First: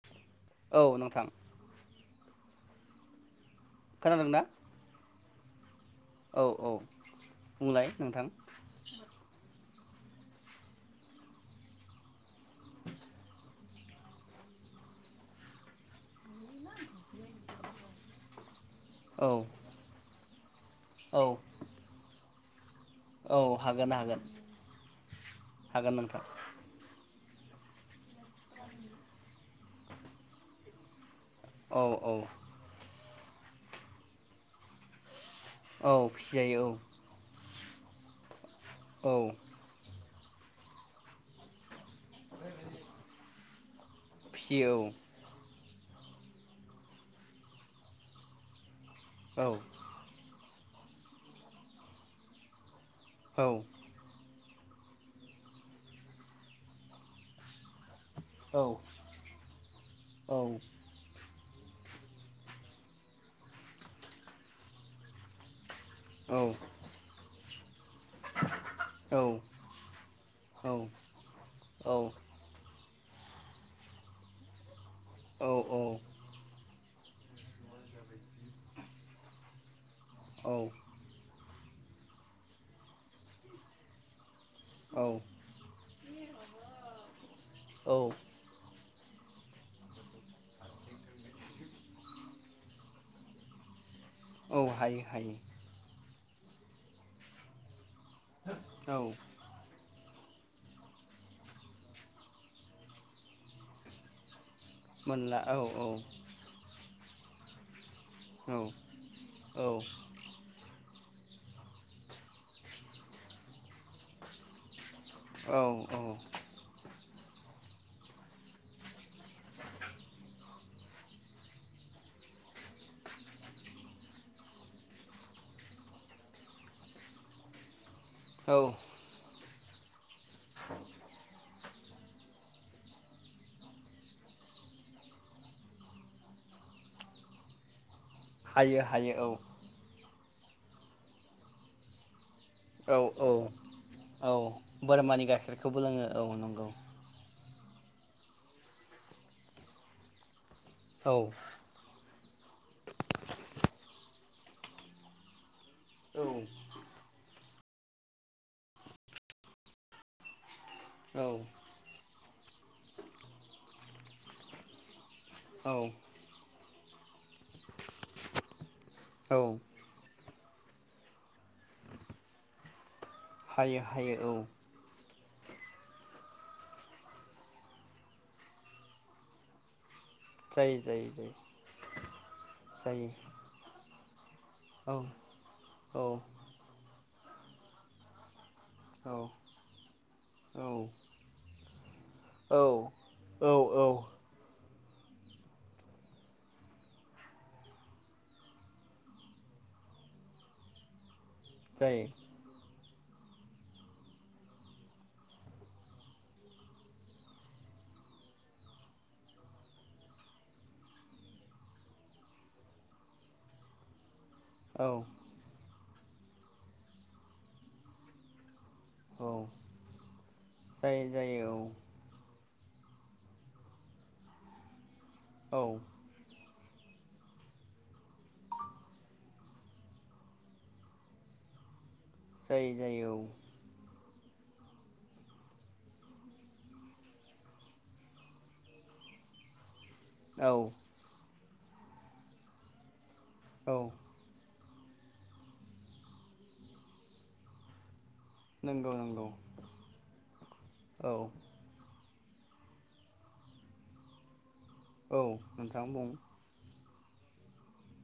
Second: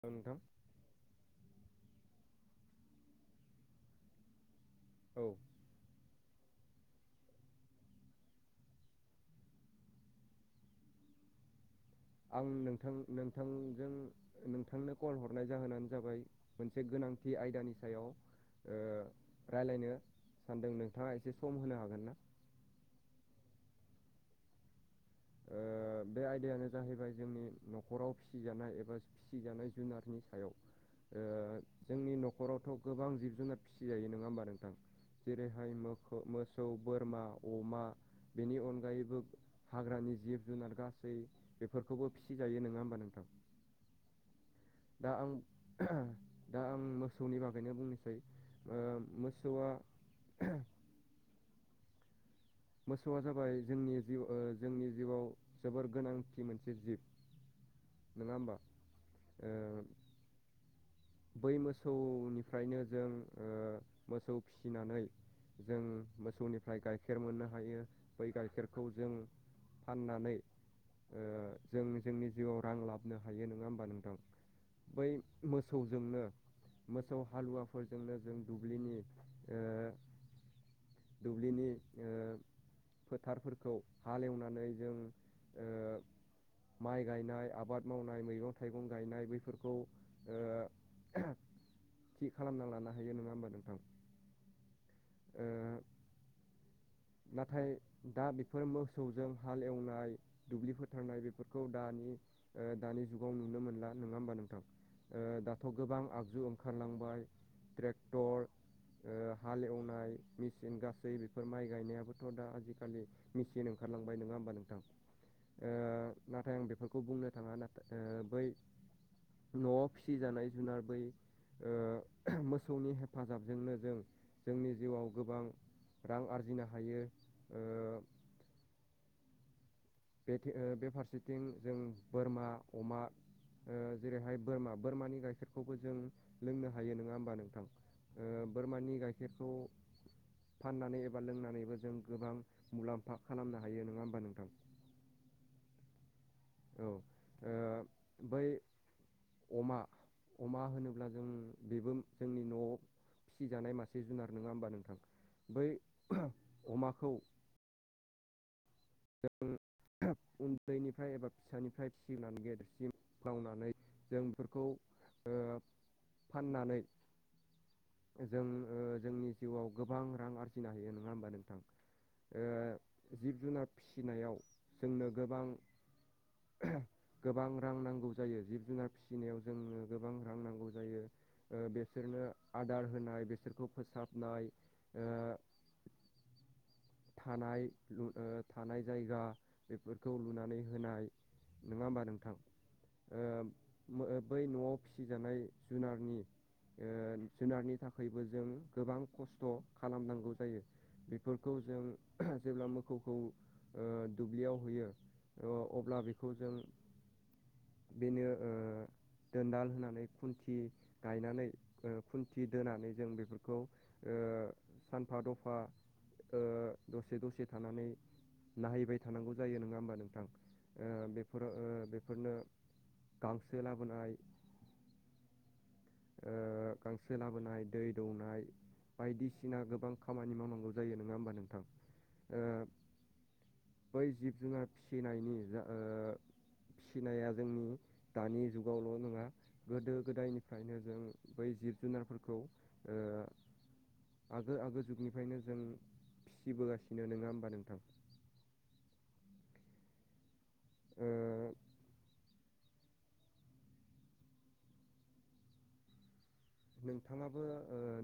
औ नोंथां। औ नोंथां खोनादोंना औ औ औ बुंलाय नोंथां आं नोंथां नोंथांजों नोंथांनो कल हरनाय जाहोनानो जाबाय मोनसे गोनांथि आयदानि सायाव ओ औ रायज्लायनो सानदों नोंथाङा औ एसे सम होनो हागोन ना औ हागोन हागोन ओ हागोन नोंथां बे आयदायानो जाहैबाय जोंनि न'खराव फिसिजानाय एबा फिसिजानाय जुनारनि सायाव औ जोंनि औ न'खरावथ गोबां जिब जुनार फिसिजायो नङा होमबा नोंथां जेरैहायो औ मोसौ फिसिजायो बोरमा अमा बेनि औ अनगायैबो औ हाग्रानि जिब जुनार गासै बेफोरखौबो फिसिजायो नङा होमबा नोंथां फिसियो औ दा आं दा आं मोसौनि बागैनो बुंनो ओ औ मोसौआ मोसौआ औ जाबाय जोंनि जिउ जोंनि जिउआव जोबोर गोनांथि मोनसे जिब नङा होमबा औ औ बै मोसौनिफ्रायनो जों मोसौ फिसिनानै जों औ मोसौनिफ्राय गाइखेर मोननो हायो। बै गाइखेरखौ जों औ फाननानै औ जों औ जोंनि जिउआव रां लाबो फनो हायो नङा होमबा नोंथां बै मोसौजोंनो मोसौ हालुवाफोरजोंनो जों दुब्लिनि ओ औ दुब्लिनि फोथारफोरखौ हालेवनानै जों औ ओ माइ गायनाय आबाद मावनाय मैगं थाइगं गायनाय बैफोरखौ ओ थि खालामना लानो हायो नङा होमबा नोंथां औ हायो हायो। ओ नाथाय दा बेफोर औ मोसौजों हाल एवनाय दुब्लि फोथारनाय बेफोरखौ दानि दानि जुगाव नुनो मोनला नङा होमबा नोंथां मोनला औ दाथ' गोबां आगजु बखारलांबाय ट्रेक्टर औ ओ हाल औ एवनाय मसिन गासै बेफोर माइ गायनायाबोथ' दा आजिखालि मिसियन ओंखारलांबाय नङा होमबा नोंथां औ ओ नाथाय आं बेफोरखौ बुंनो थाङो ओ नाथाय बै न'आव फिसिजानाय जुनार बै ओ मोसौनि हेफाजाबजोंनो जों जोंनि जिउआव गोबां रां आरजिनो हायो ओ औ बे ओ बे फारसेथिं जों बोरमा अमा जेरैहाय बोरमा बोरमानि गाइखेरखौबो जों लोंनो हायो नङा होमबा नोंथां हायो बोरमानि हायो औ गाइखेरखौ फाननानै एबा लोंनानैबो जों गोबां औ मुलाम्फा औ खालामनो हायो नङा होमबा औ नोंथां? बोरमानि गाइखेरखौबो लोङो औ नंगौ औ ओ बै अमा अमा होनोब्ला औ जों बेबो जोंनि न'आव फिजानाय मासे जुनार नङा होमबा नोंथां बै औ अमाखौ जों उन्दैनिफ्राय एबा औ फिसानिफ्राय सिनानै [unintelligible] गेदेरसिम मावनानै जों बेफोरखौ ओ औ फाननानै जों ओ जोंनि औ जिउआव गोबां रां आरजिनो हायो नङा होमबा नोंथां ओ जिब जु हायो हायो फिसिनायाव औ जोंनो गोबां गोबां रां नांगौ जायो जिब जुनार फिसिनायाव जोंनो गोबां रां नांगौ जायो बेसोरनो आदार जायो होनाय बिसोरखौ फोसाबनाय औ औ थानाय थानाय औ जायगा बेफोरखौ लुनानै औ होनाय नङा होमबा औ औ नोंथां औ बै न'आव फिसिजानाय जुनारनि जुनारनि थाखायबो जों गोबां खस्थ' खालामनांगौ जायो बेफोर बेखौ जों जायो जेब्ला मोखौ खौ दुब्लियाव होयो अब्ला बेखौ जों बेनो दोनदाल होनानै खुनथि गायनानै खुनथि दोनानै जों बेफोरखौ ओ सानफा दफा ओ दसे दसे थानानै नायहैबाय औ जानांगौ जायो नङा होनबा बा जायो जायो नोंथां बेफोरनो गांसो लाबोनाय औ ओ गांसो लाबोनाय दै दौनाय बायदिसिना गोबां खामानि मावनांगौ जायो नङा होमबा नोंथां जायो जायो बै जिब जुनार फिसिनायनि जा ओ फिसिनाया जोंनि दानि जुगावल' नङा गोदो गोदाय औ गोदोनिफ्रायनो नो जों बै जिब जुनारफोरखौ औ आगो आगो जुगनिफ्रायनो जों फिसिबोगासिनो नङा होमबा नोंथां नंगौ नंगौ ओ औ औ नोंथां बुं नोंथाङाबो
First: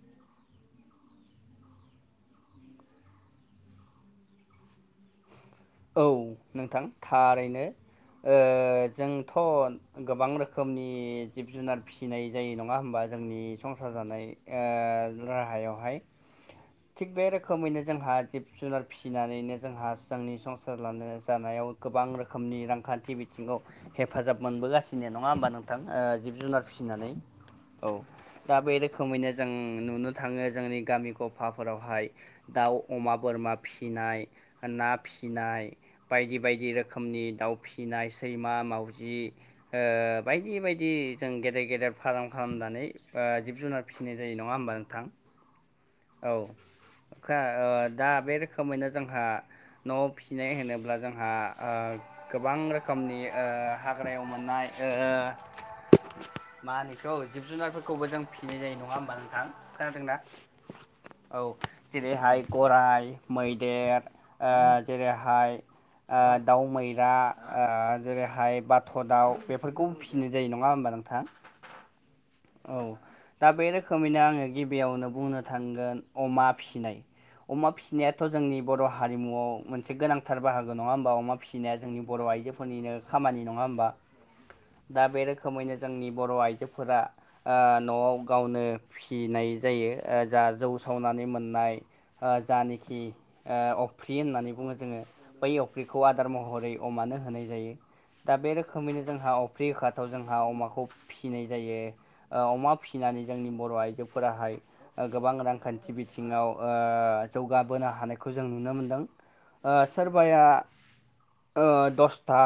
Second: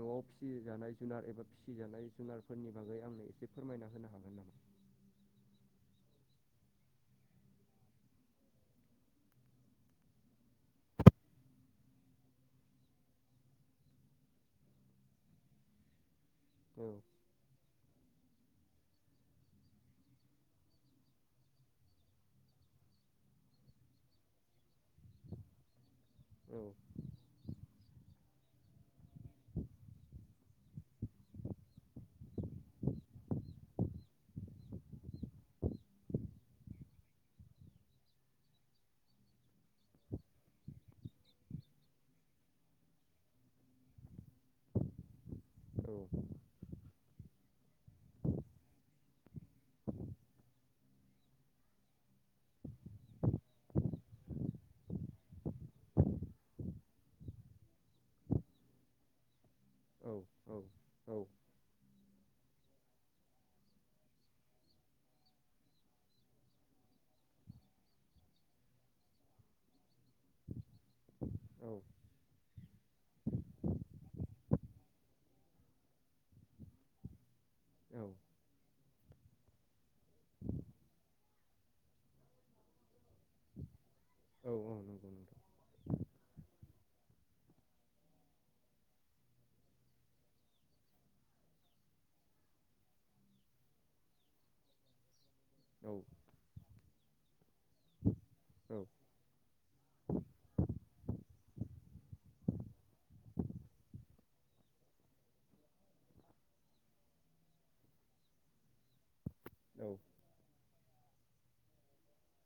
न'आव फिसिजानाय जुनार एबा फिसिजानाय जुनारफोरनि बागै आंनो एसे फोरमायना होनो हागोन नामा? औ नोंथां थारैनो जोंथ' गोबां रोखोमनि जिब जुनार फिसिनाय जायो नङा होमबा जोंनि संसार जानाय ओ राहायावहाय औ थिग बे रोखोमैनो जोंहा जिब जुनार फिसिनानैनो जोंहा जोंनि संसार संसार लानायाव [unintelligible] जानायाव गोबां रोखोमनि रांखान्थि बिथिङाव हेफाजाब मोनबोगासिनो नङा होमबा नोंथां ओ जिब औ जुनार फिसिनानै औ दा बे रोखोमैनो जों नुनो थाङो जोंनि गामि गफाफोरावहाय दाउ अमा बोरमा फिसिनाय ना फिसिनाय फिसिनाय बायदि बायदि रोखोमनि दाउ फिसिनाय सैमा मावजि ओ बायदि बायदि जों गेदेर गेदेर फाराम खालामनानै जिब जुनार फिसिनाय जायो नङा होनबा नोंथां औ औ दा बे रोखोमैनो जोंहा न'आव फिसिनाय होनोब्ला जोंहा आ गोबां रोखोमनि ओ हाग्रायाव मोननाय ओ मा होनो बिखौ जिब जुनारफोरखौबो जों फिसिनाय जायो नङा होमबा नोंथां औ खोनादोंना औ औ औ जेरैहाय गराइ मैदेर ओ जेरैहाय ओ दाउ मैना ओ जेरैहाय बाथ' दाउ बेफोरखौ फिसिनाय जायो नङा होमबा नोंथां औ औ दा बे रोखोमैनो आङो गिबियावनो बुंनो थांगोन अमा फिनाय अमा औ फिसिनायाथ' जोंनि बर' हारिमुयाव मोनसे गोनांथार बाहागो नङा होमबा अमा फिसिनाया जोंनि बर' आइजोफोरनिनो खामानि नङा होनोमबा औ औ नंगौ दा बे नोंथां रोखोमैनो जोंनि बर' आइजोफोरा ओ न'आव गावनो फिनाय जायो जा जौ सावनानै मोननाय जानाखि अफ्रि होननानै बुङो जोङो बै औ अफ्रिखौ आदार महरै अमानो होनाय जायो दा बे औ रोखोमैनो जोंहा अफ्रि होखाथाव जोंहा अमाखौ फिसिनाय जायो ओ अमा फिसिनानै जोंनि बर' आइजोफोराहाय ओ गोबां रांखानथि बिथिङाव जौगाबोनो हानायखौ जों नुनो मोनदों ओ औ सोरबाया ओ दसथा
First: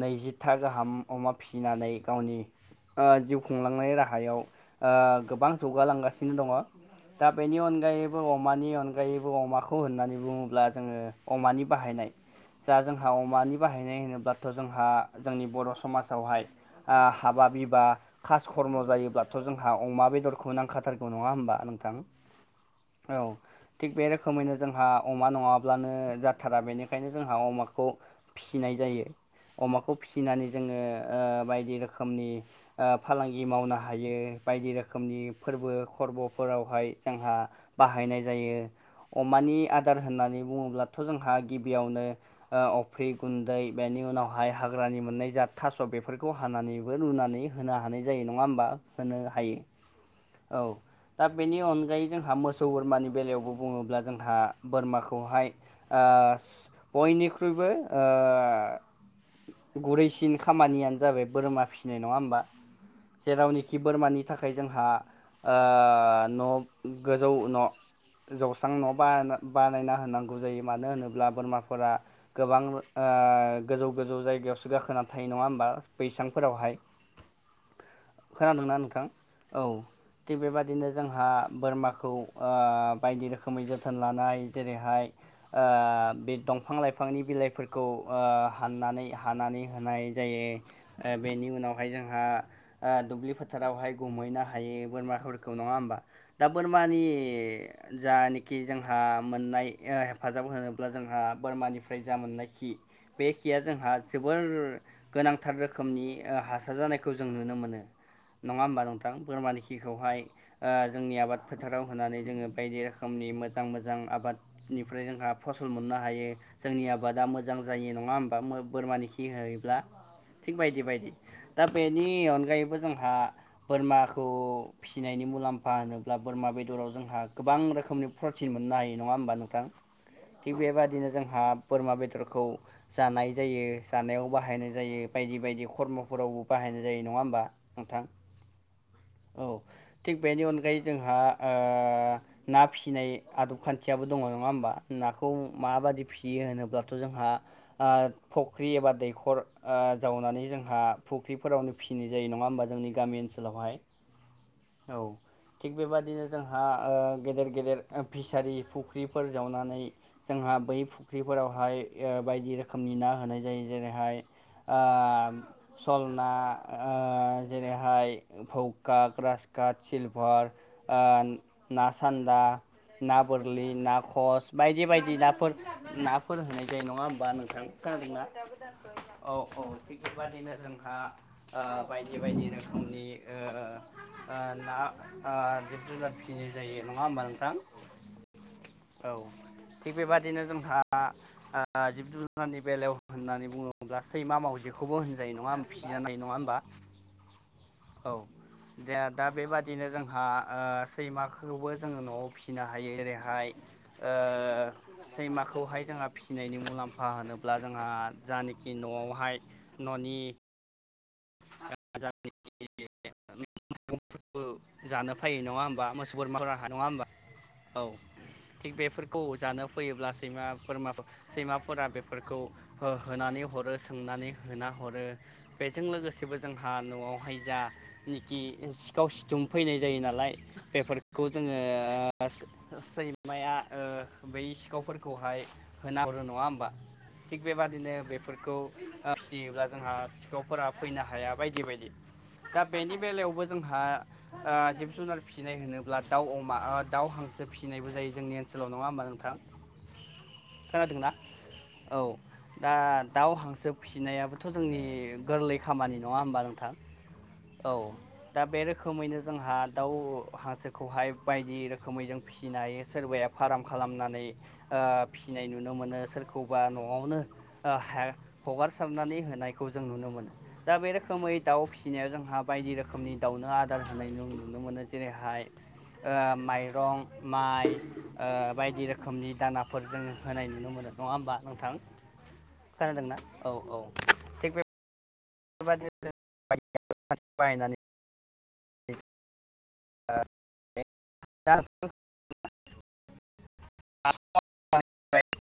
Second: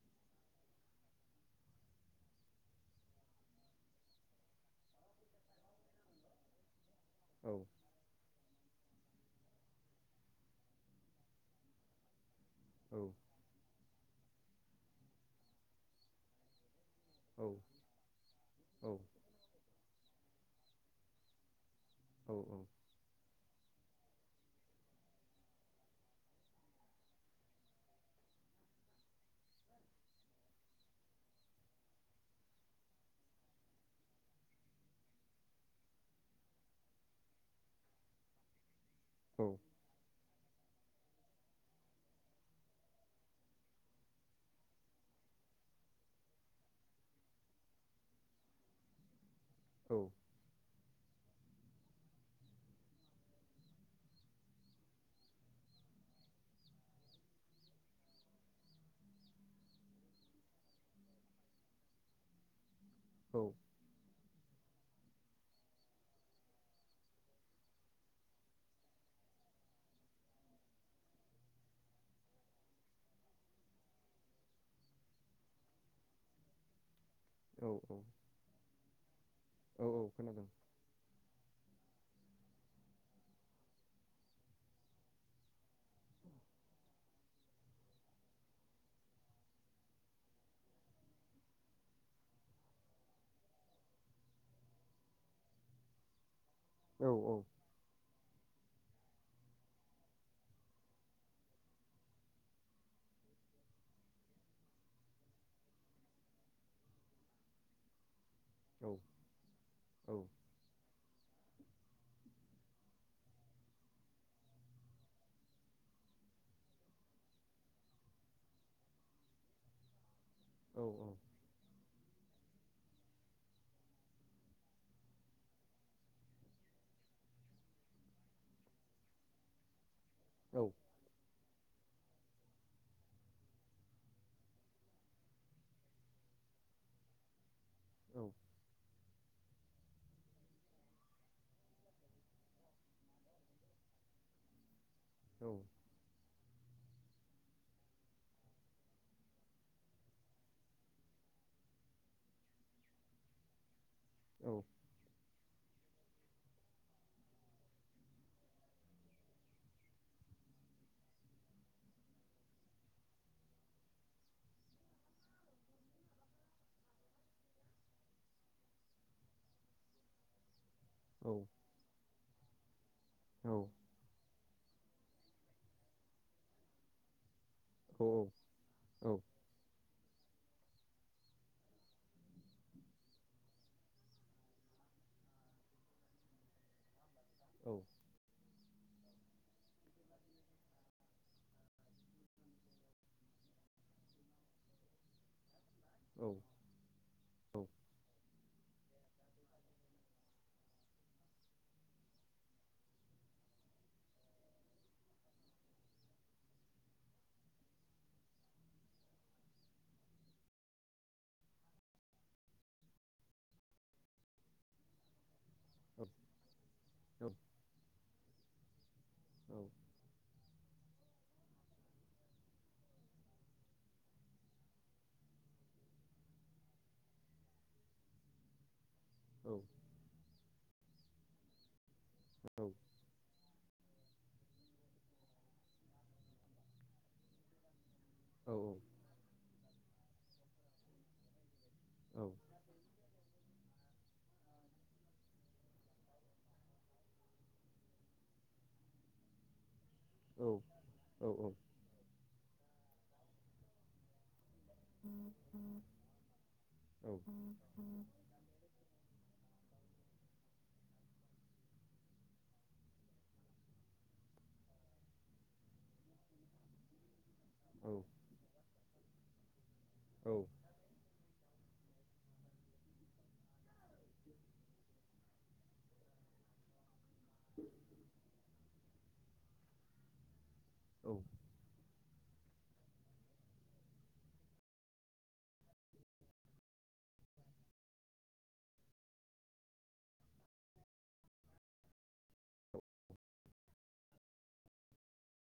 नैजिथा गाहाम अमा फिसिनानै गावनि ओ जिउ खुंलांनाय राहायाव ओ गोबां जौगालांगासिनो दङ दा औ बेनि अनगायैबो अमानि अनगायैबो अनगायैबो अमाखौ होननानै बुङोब्ला जोङो अमानि बाहायनाय जा औ जोंहा अमानि बाहायनाय होनोब्लाथ' जोंहा जोंनि बर' समाजावहाय औ हाबा बिबा खास कर्म' जायोब्लाथ' जोंहा अमा बेदरखौ नांखाथारगौ नङा होमबा नोंथां औ औ औ थिग बे रोखोमैनो जोंहा अमा नङाब्लानो जाथारा बेनिखायनो जोंहा अमाखौ फिसिनाय जायो अमाखौ फिसिनानै जोङो बायदि रोखोमनि फालांगि मावनो हायो बायदि रोखोमनि फोरबो खरबफोरावहाय जोंहा बाहायनाय जायो अमानि आदार होननानै बुङोब्लाथ' जोंहा गिबियावनो अफ्रि गुन्दै बेनि उनावहाय हाग्रानि मोननाय जा थास' बेफोरखौ हानानैबो रुनानै होनो हानाय जायो नङा होमबा होनो हायो औ औ दा बेनि अनगायै जोंहा मोसौ बोरमानि बेलायावबो बुङोब्ला जोंहा बोरमाखौहाय ओ बयनिख्रुइबो ओ गुरैसिन खामानियानो जाबाय बोरमा फिसिनाय नङा होमबा जेरावनिखि बोरमानि थाखाय ओ जोंहा न' गोजौ न' जौस्रां न' बा बानायना होनांगौ जायो मानो होनोब्ला बोरमाफोरा गोबां ओ गोजौ गोजौ जायगायावसो गाखोना थायो नङा होमबा बैसांफोरावहाय औ औ खोनादोंना नोंथां औ थिग बेबा दिनो जोंहा बोरमाखौ बायदि रोखोमै जोथोन लानाय जेरैहाय ओ बे दंफां लाइफांनि बिलाइफोरखौ ओ हाननानै हानानै होनाय जायो बेनि उनावहाय जों ओ ओ दुब्लि फोथारावहाय गुमहैनो हायो बोरमाफोरखौ नङा होमबा दा औ बोरमानि जानाखि जोंहा मोननाय हेफाजाब होनोब्ला जोंहा बोरमानिफ्राय जा मोननाय खि बे खिया जोंहा जोबोर गोनांथार रोखोमनि हासार जानाय खौ जों नुनो मोनो नङा होमबा औ नोंथां बोरमानि औ खिखौहाय ओ जोंनि आबाद फोथाराव होनानै जोङो बायदि रोखोमनि मोजां मोजां आबाद बेनिफ्राय जोंहा फसल मोननो हायो जोंनि आबादा मोजां जायो नङा होमबा बोरमानि खि होयोब्ला थिग औ बायदि बायदि दा बेनि अनगायैबो जोंहा बोरमाखौ फिसिनायनि मुलाम्फा होनोब्ला बोरमा बेदराव जोंहा गोबां रोखोमनि प्रटिन मोननो हायो नङा होमबा नोंथां थिग बेबादिनो जोंहा बोरमा बेदरखौ जानाय जायो जानायाव बाहायनाय जायो बायदि बायदि खरमफोरावबो बाहायनाय जायो नङा होमबा नोंथां औ औ थिग बेनि अनगायै जोंहा ओ ना फिसिनाय आदब खान्थियाबो दङ नङा होमबा नाखौ औ माबायदि फि सियो होनोब्लाथ' जोंहा फुख्रि एबा दैखर जावनानै जोंहा फुख्रिफोरावनो फिसिनाय जायो नङा होमबा जोंनि गामि ओनसोलावहाय औ औ थिग बेबादिनो जोंहा गेदेर गेदेर फिसारि फुख्रिफोर जावनानै जोंहा बै फुख्रिफोरावहाय बायदि रोखोमनि ना होनाय जायो जेरैहाय ओ सल ना ओ जेरैहाय भौका ग्रासकात सिलभार ओ ना सानदा ना बोरलि ना ख्रस बायदि बायदि नाफोर नाफोर होनाय जायो नङा होमबा नोंथां खोनादों ना औ औ थिग बेबादिनो जोंहा बायदि बायदि रोखोमनि ना जिब जुनार फिसिनाय जायो नङा होमबा नोंथां औ औ थिग बेबादिनो जोंहा जिब जुनादनि बेलायाव होननानै बुङोब्ला सैमा मावजिखौबो होन होनजायो नवाव फिसिजानाय नङा होमबा औ जोंहा दा बेबादिनो जोंहा सैमाखौबो जोङो नवाव फिसिनो हायो एरैहाय ओ सैमाखौहाय जोंहा फिसिनायनि मुलाम्फा होनोब्ला जोंहा जानोखि नवावहाय ननि [unintelligible] फोरबो जानो फैयो नङा होमबा मोसौ बोरमाफोरा नङा होमबा औ थिग बेफोर खौ जानो फैयोब्ला सैमा बोरमा सैमाफोरा बेफोरखौ होनानै हरो सोंनानै होना हरो जों लोगोसेबो जोंहा नवावहाय जा निखि सिखाव सिथुम फैनाय जायो नालाय बेफोरखौ जोङो सो सै माया बै सिखावफोरखौहाय होना हरो नङा होमबा थिग बेबादिनो बे फोरखौ फिसियोब्ला जोंहा सिखावफोरा फैनो हाया बायदि बायदि औ दा बेनि बेलायावबो जोंहा जिब जुनार फिसिनाय होनोब्ला दाउ अमा दाउ हांसो फिसिनायबो जायो जोंनि ओनसोलाव नङा होमा नों थां खोनादोंना औ दा दाउ हांसो फिसिनायाबो थ' जोंनि गोरलै खामानि नङा होमबा नोंथां औ दा बे रोखोमैनो जोंहा दाउ हांसोखौहाय बायदि रोखोमै जों फिसिनो हायो सोरबाया फार्म खालामनानै फिसिनाय नुनो मोनो सोरखौबा न'वावनो हगारसारनानै होनायखौ जों नुनो मोनो औ दा बे रोखोमै दाउ फिसिनायाव जोंहा बायदि रोखोमनि दाउनो आदार होनाय जों नुनो मोनो जेरैहाय माइरं माइ बायदि रोखोमनि दानाफोर जों होनाय नुनो मोनो नङा औ होमबा नोंथां? खोनादोंना औ औ। बेफोर बादिनो जों बायदि बाहायनानै। [unintelligible] [unintelligible] औ [unintelligible]